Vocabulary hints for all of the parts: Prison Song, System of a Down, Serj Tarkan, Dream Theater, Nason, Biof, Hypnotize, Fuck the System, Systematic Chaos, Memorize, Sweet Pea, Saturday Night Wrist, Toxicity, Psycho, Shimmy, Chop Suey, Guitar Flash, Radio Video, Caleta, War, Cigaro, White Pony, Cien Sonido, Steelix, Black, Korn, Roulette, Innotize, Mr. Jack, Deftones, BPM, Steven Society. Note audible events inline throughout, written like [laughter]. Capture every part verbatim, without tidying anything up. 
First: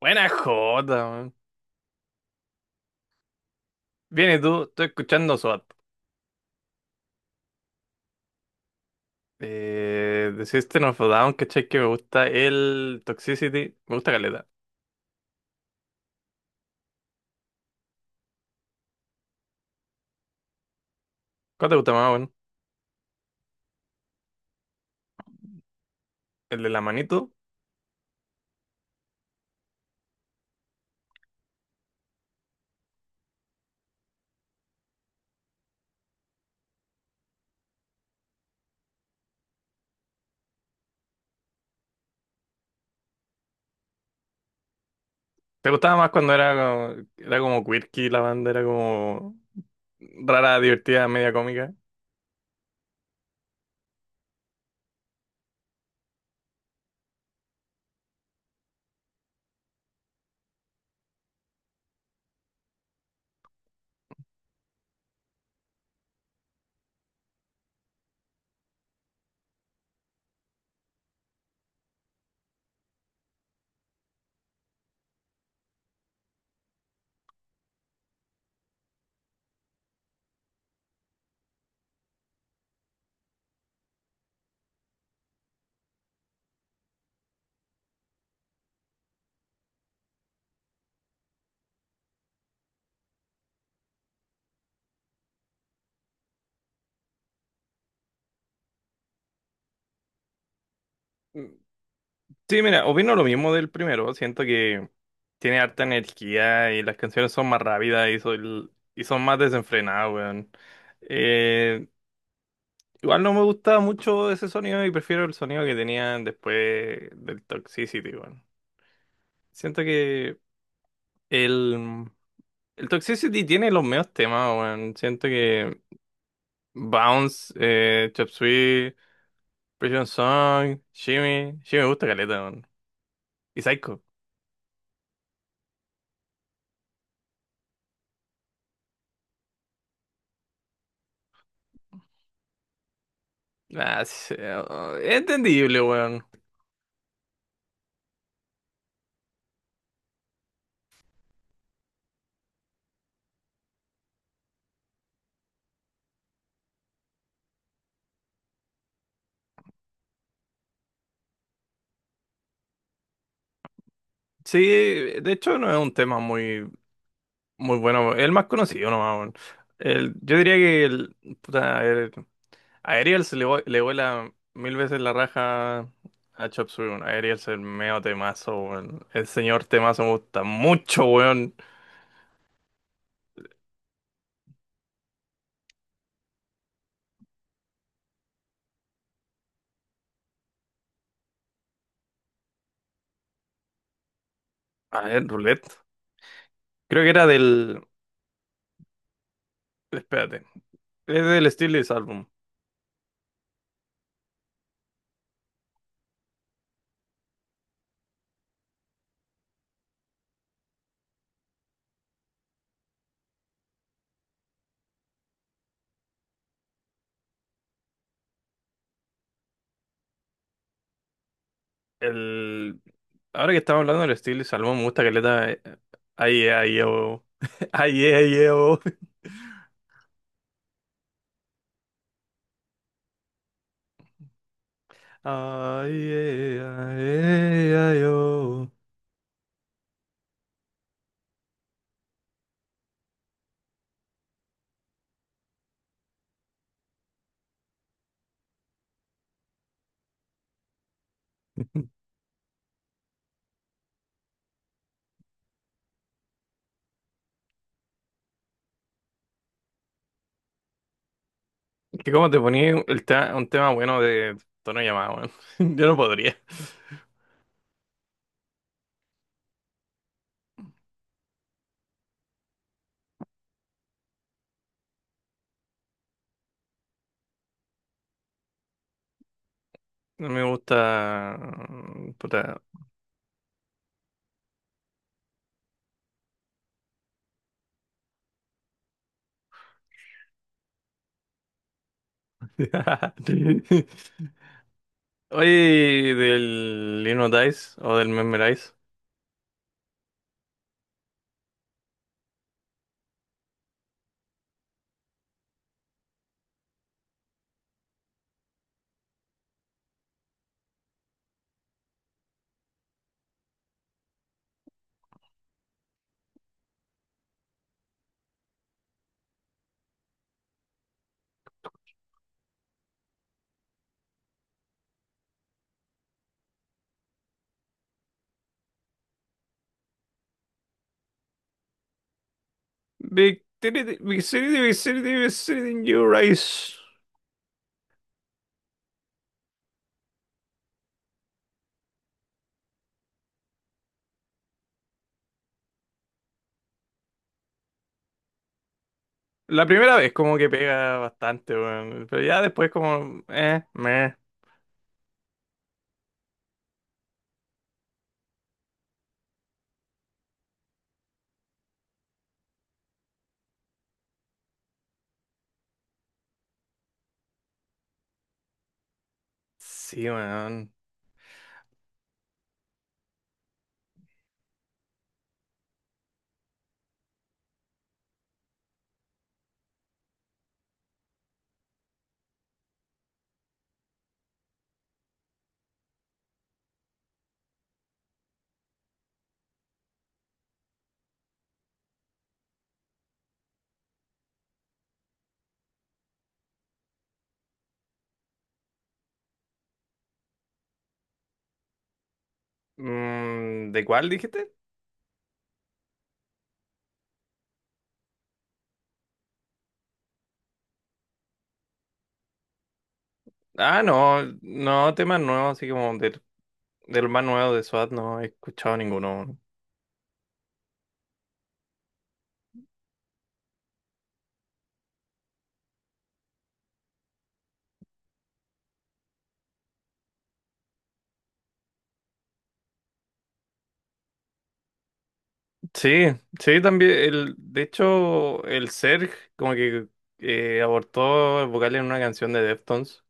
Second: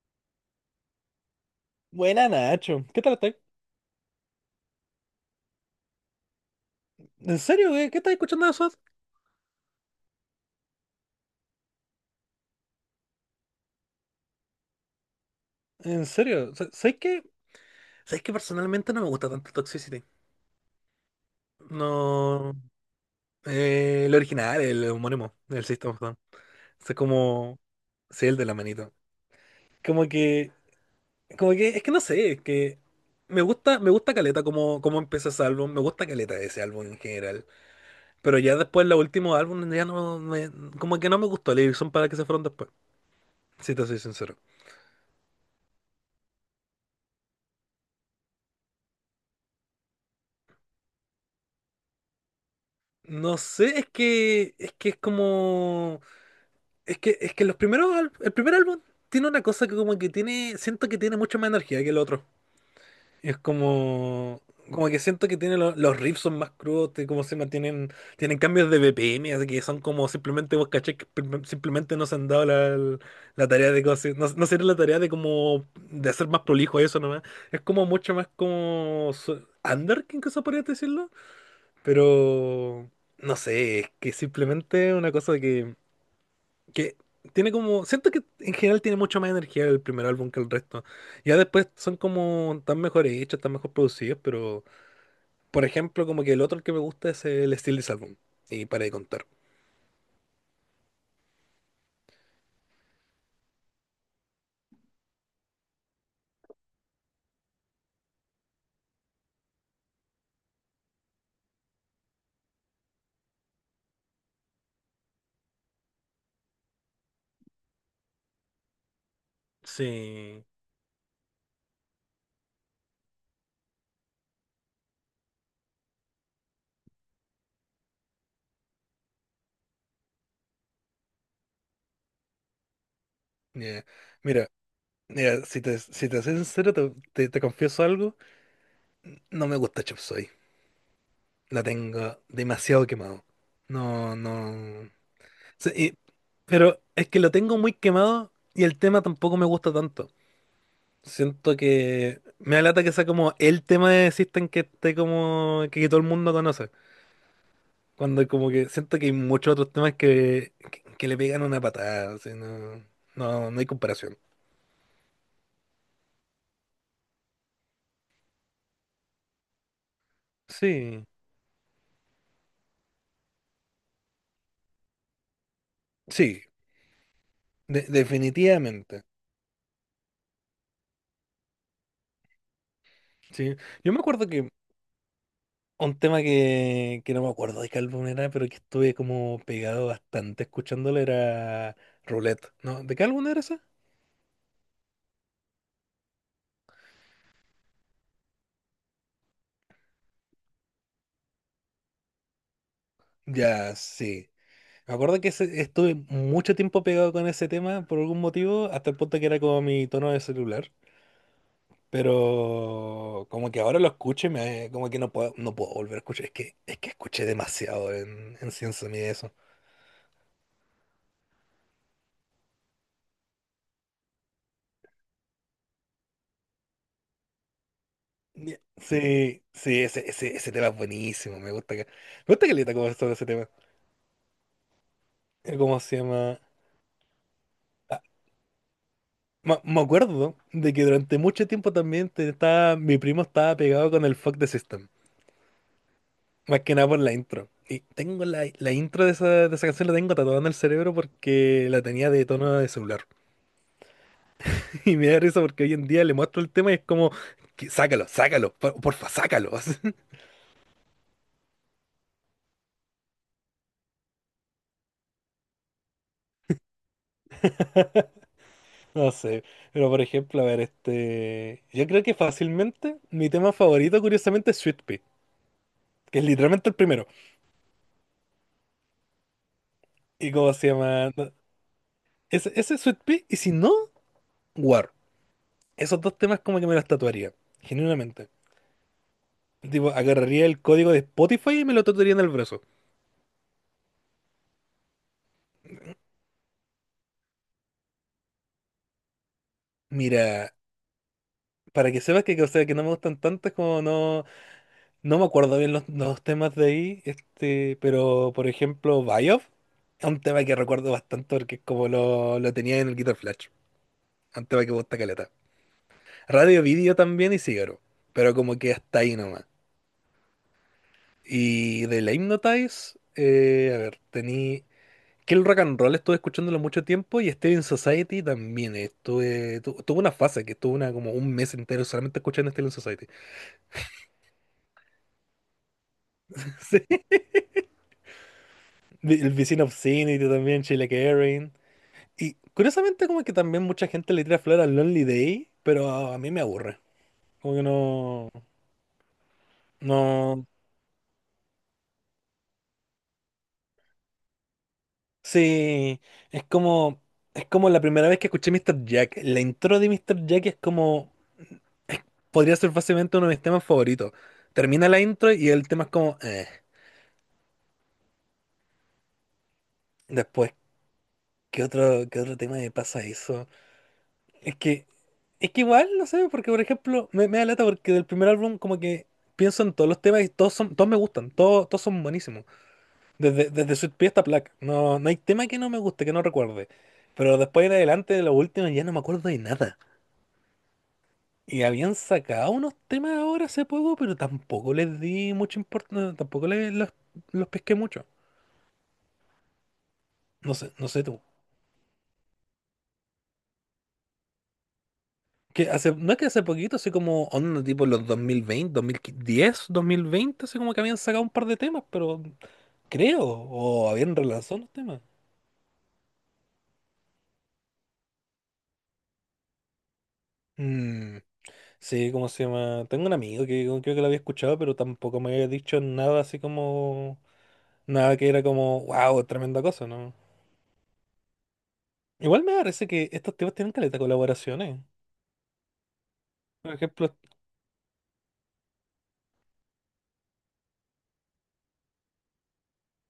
Buena jota, man. Buena, Nacho. ¿Qué tal estás? Bien, ¿y tú? Estoy escuchando SWAT. ¿En serio, güey? ¿Qué estás escuchando de SWAT? Eh, de System of a Down, ¿cachai? Que me gusta el Toxicity. Me gusta caleta. ¿En serio? Sa- ¿Sabéis que, Sabes que personalmente no me gusta tanto Toxicity? ¿Cuál te gusta más, bueno? No. Eh, el original, el homónimo, el System of a Down. ¿El de la O manito? como. Sí, el de la manito. Como que. Como que. Es que no sé, es que. Me gusta, me gusta Caleta como, como empieza ese álbum. Me gusta Caleta ese álbum en general. Pero ya después, los últimos álbumes ya no me. Como que no me gustó la edición para que se fueron después. Si te soy sincero. ¿Te gustaba más cuando era como, era como quirky la banda? Era como rara, divertida, media cómica. No sé, es que es que es como, es que es que los primeros al- el primer álbum tiene una cosa que, como que tiene siento que tiene mucha más energía que el otro. Es como Como que siento que tiene lo- los riffs son más crudos, te- como se mantienen tienen cambios de B P M, así que son como, simplemente, vos caché que prim- simplemente no se han dado la, la tarea de cosas, no, no se dieron la tarea de como, de hacer más prolijo eso nomás. Es como mucho más como su- under, que incluso podrías decirlo. Pero no sé, es que simplemente una cosa que, que tiene como. Siento que en general tiene mucho más energía el primer álbum que el resto. Ya después son como tan mejores hechos, tan mejor producidos, pero, por ejemplo, como que el otro que me gusta es el This Album. Y para de contar. Mm. Sí, mira, opino lo mismo del primero. Siento que tiene harta energía y las canciones son más rápidas y, son y son más desenfrenadas, weón. Eh, Igual no me gustaba mucho ese sonido y prefiero el sonido que tenían después del Toxicity, weón. Siento que Sí. el, el Toxicity tiene los mejores temas, weón. Siento que Bounce, eh, Chop Suey, Prison Song, Shimmy, Shimmy me gusta caleta, weón. Y Yeah. Psycho. Mira, mira, si te, si te soy sincero, te, te- te confieso algo. No me gusta Chop Suey. La tengo demasiado quemado. Ah, No, sí, no. oh, es Sí, entendible, y- weón. pero es que lo tengo muy quemado y el tema tampoco me gusta tanto. Siento que me alata que sea como el tema de System, que esté como que todo el mundo conoce. Cuando como que siento que hay muchos otros temas que, que, que le pegan una patada, así, no, no, no hay comparación. Sí, de hecho no es un tema muy, muy bueno. Es el más conocido nomás, weón. El- yo diría que Sí, el, puta, el- a Ariel se le, vu- le vuela mil veces la raja sí, a Chop Suey, weón. A Ariel es el de- medio temazo, definitivamente. weón. El señor temazo me gusta mucho, weón. Sí. Yo me acuerdo que un tema que, que no me acuerdo de qué álbum era, pero que estuve como pegado bastante escuchándolo, era Roulette. ¿No? ¿De qué álbum era ese? A ver, Roulette. Creo que era del. Espérate. Es del Steelix Album. Ya, sí. Me acuerdo que ese- estuve mucho tiempo pegado con ese tema por algún motivo, hasta el punto que era como mi tono de celular. Pero como que ahora lo escucho y me, eh, como que no puedo, no puedo volver a escuchar. Es que, es que escuché demasiado en, en Cien Sonido eso. El. Ahora que estamos hablando del Steelix Album, me gusta que le da. Ay, ay, oh. [laughs] Ay, ay, Ya. oh. Sí, sí, ese, ese, ese tema es buenísimo. Me gusta que, me gusta que le como sobre ese tema. Eh, ¿Cómo se Ay, llama? ay, ay, Ah, ay, oh. me me acuerdo de que durante mucho tiempo también te- estaba, mi primo estaba pegado con el Fuck the System. Más que nada por la intro. Y tengo la, la intro de esa, de esa canción, la tengo tatuada en el cerebro porque la [laughs] tenía de tono de celular. [laughs] Y me da risa porque hoy en día le muestro el tema y es como, que sácalo, sácalo, por- porfa, sácalo. [laughs] Así. Que como te ponía el te- un tema bueno de tono llamado, weón. [laughs] Yo no podría. No sé, pero, por ejemplo, a ver, este, yo creo que fácilmente mi tema favorito, curiosamente, es Sweet Pea, que es literalmente el primero. No ¿Y me cómo se llama? No, gusta. Ese, Puta. ese es Sweet Pea, y si no, War. Esos dos temas como que me los tatuaría, genuinamente. Tipo, agarraría el código de Spotify y me lo tatuaría en el brazo. [laughs] Oye, del Innotize o del Memorize. Mira, para que sepas que, o sea, que no me gustan tantas como no, no me acuerdo bien los, los temas de ahí, este, pero, por ejemplo, Biof es un tema que recuerdo bastante porque es como lo, lo tenía en el Guitar Flash, un tema que me gusta caleta. Radio Video también y Cigaro, pero como que hasta ahí nomás. Y de la Hypnotize, eh, a ver, tenía que el rock and roll estuve escuchándolo mucho tiempo, y Steven Society también estuve tu- tuve una fase que estuve una, como un mes entero, solamente escuchando Steven Society. Victory, Victory, Victory, Victory in your [laughs] eyes. Sí. El Vicino Obscenity también, Sheila Erin, y curiosamente como que también mucha gente le tira flor al Lonely Day, pero a mí me aburre, como que no, La primera vez como no, que pega bastante, weón. Pero ya después como. Eh, meh. sí. Es como, es como la primera vez que escuché mister Jack, la intro de mister Jack es como, podría ser fácilmente uno de mis temas favoritos, termina la intro y el tema es como, eh. Sí, Después, weón. ¿qué otro, qué otro tema me pasa eso? Es que, es que igual, no sé, porque, por ejemplo, me, me da lata porque del primer álbum como que pienso en todos los temas y todos son, todos me gustan, todos, todos son buenísimos. Desde, desde Sweet Pea hasta Black. No, no hay tema que no me guste, que no recuerde. Pero después en adelante, de los últimos ya no me acuerdo de nada. Y habían sacado unos temas ahora hace poco, pero tampoco les di mucha importancia, tampoco les, los, los pesqué mucho. No sé, no sé tú. Mm, ¿de cuál dijiste? Que hace, no, es que hace poquito, así como onda, tipo los dos dos mil mil veinte, dos mil diez, dos mil veinte, así como que habían sacado un par de temas, pero creo, Ah, o habían no, relanzado los no, temas. temas nuevos, así como del, del más nuevo de SWAT, no he escuchado ninguno. Mm, sí, ¿cómo se llama? Tengo un amigo que creo que lo había escuchado, pero tampoco me había dicho nada así como, nada que era como, wow, tremenda cosa, ¿no? Igual me parece que estos temas tienen caleta de colaboraciones. Sí, sí, Por también. ejemplo, El, de hecho, el Serj como que eh, abortó el vocal en una canción de Deftones.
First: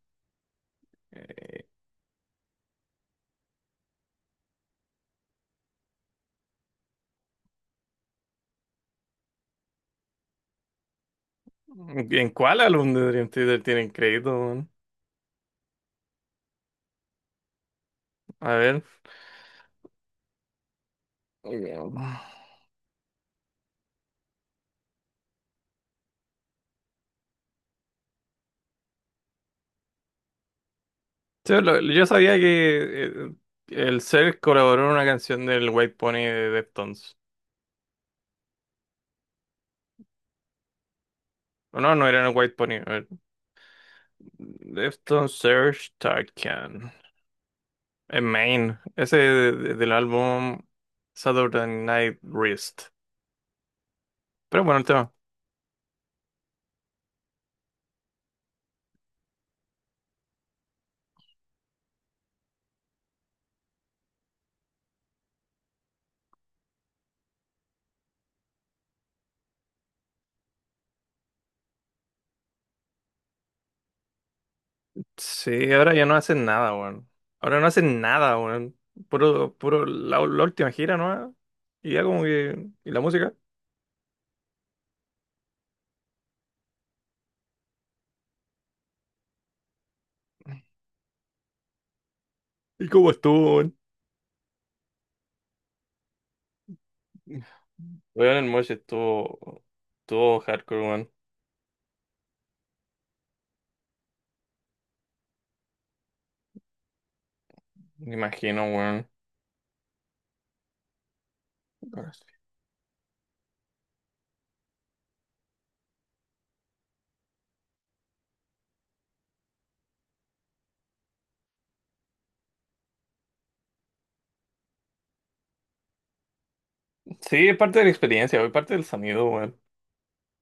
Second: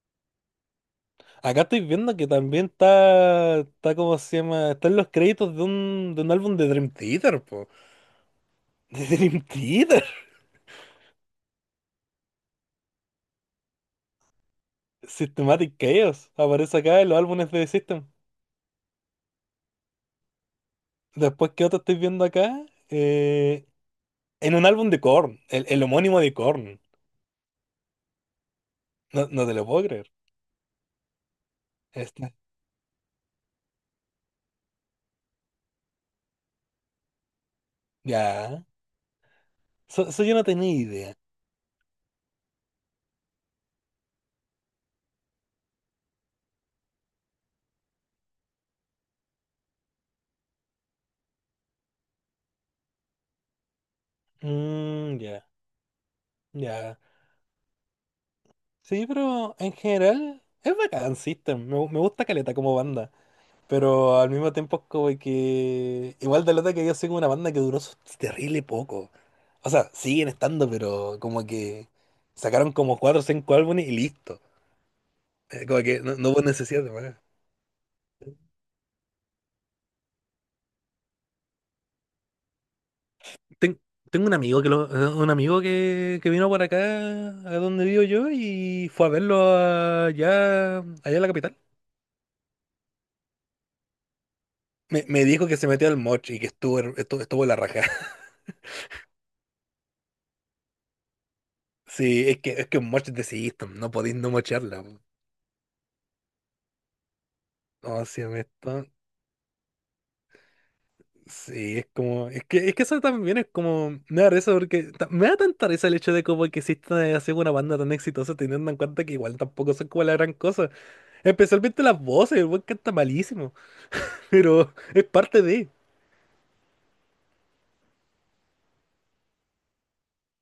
Eh, acá estoy viendo que también está, está, ¿cómo se llama? Están los créditos de un, de un álbum de Dream Theater, po. De Dream Theater. ¿En cuál álbum de Dream Theater tienen crédito, weón? Systematic Chaos. Aparece acá en los álbumes de The System. A ver. Después, ¿qué otro Eh, estoy viendo acá? Eh, en un álbum de Korn. El, el homónimo de Korn. No, no te lo puedo creer. sí, lo- yo Este, sabía que, eh, el Serj colaboró en una canción del White Pony de Deftones. ya. So- Eso yo no tenía idea. O no, no era en el White Pony. A ver. Deftones, Serj Tarkan. En Main. Ese de- de- del álbum Saturday Night Wrist. Pero bueno, el tema. Mm, ya, ya. Sí, pero en general es bacán System. Me, me gusta Caleta como banda. Pero al mismo tiempo es como que. Igual de lata que yo soy como una banda que duró su- terrible poco. O sea, siguen estando, pero como que sacaron como cuatro o cinco álbumes y listo. Eh, Sí, Como ahora que ya no no, no hubo hacen nada, necesidad de weón. más. Ahora no hacen nada, weón. Puro, puro, la, la última gira, ¿no? Y ya como que. ¿Y la música? Ten- Tengo un amigo que lo, un amigo que, que vino por acá a donde vivo yo y fue a verlo allá, allá en la capital. ¿Y cómo estuvo, weón? Me, me dijo que se metió al moch y que estuvo, her- estuvo, estuvo la raja. [laughs] Weón, el Mosh estuvo. Estuvo hardcore, weón. Sí, es que es que un moch es de System, no podéis no mocharla, po. ¿Cómo Me se llama imagino, esto? weón. Sí, es como, es que, es que eso también es como, me da risa porque ta- me da tanta risa el hecho de como que exista así una banda tan exitosa, teniendo en cuenta que igual tampoco son como la gran cosa, especialmente las voces, el buen canta malísimo, pero es parte de, Sí, es parte de la experiencia, weón. Parte del sonido, weón.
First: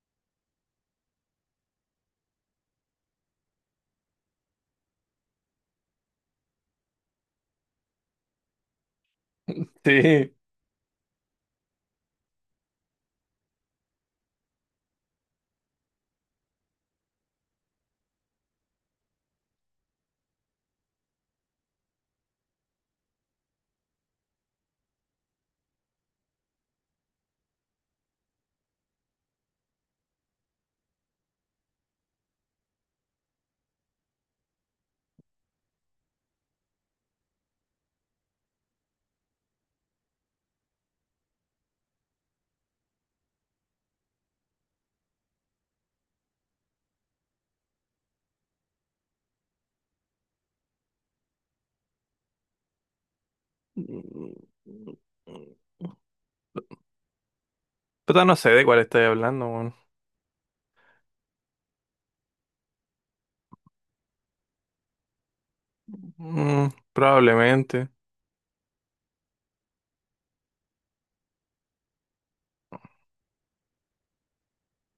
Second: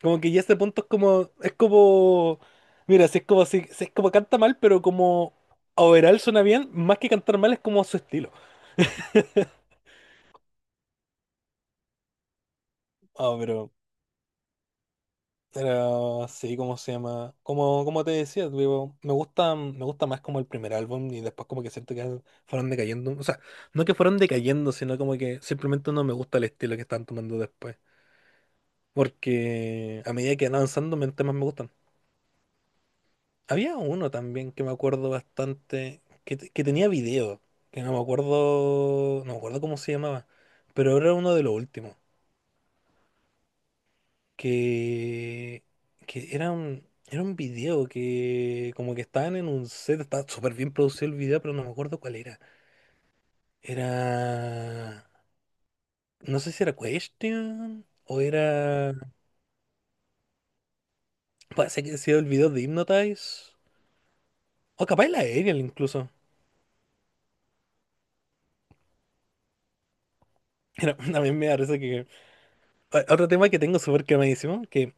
como que ya este punto es como, es como, mira, si es como, si, si es como canta mal, pero como overall suena bien, más que cantar mal es como su estilo. [laughs] Sí. Ah, pero Pero sí, ¿cómo se llama? Como, como te decía, digo, me gusta, me gusta más como el primer álbum, y después como que siento que fueron decayendo. O sea, no que fueron decayendo, sino como que simplemente no me gusta el estilo que están tomando después. Porque a medida que van avanzando, me- temas me gustan. Había uno también que me acuerdo bastante, que te- que tenía video, que no me acuerdo, no me acuerdo cómo se llamaba, pero era uno de los últimos, que, que era un, era un video que como que estaban en un set, estaba súper bien producido el video, pero no me acuerdo cuál era. Era, no sé si era Question o Puta, no sé de cuál era, estoy hablando, weón. parece que ha sido el video de Hypnotize, o capaz la Aerial incluso. Mm, probablemente. Era, [laughs] también me parece que o- otro tema que tengo súper quemadísimo, que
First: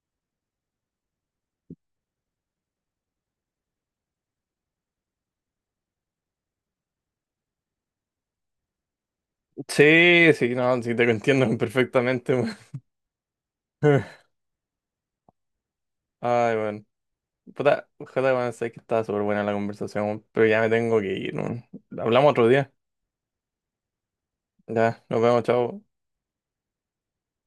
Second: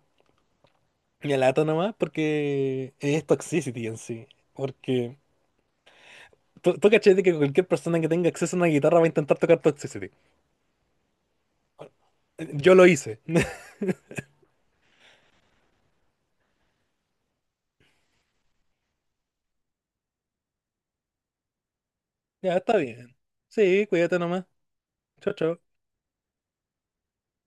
me alato nomás porque es Toxicity en sí, porque... Tú, tú cachai de que cualquier persona que tenga acceso a una guitarra va a intentar tocar Toxicity. Sí, sí, no, sí, te entiendo perfectamente, weón. Yo lo hice. [laughs] [laughs] Ay, weón. Puta, ojalá, bueno, sé que estaba súper buena la conversación, pero ya me tengo que ir, ¿no? Hablamos otro Ya día. está bien. Sí, cuídate nomás. Ya, nos Chao, vemos, chao. chao.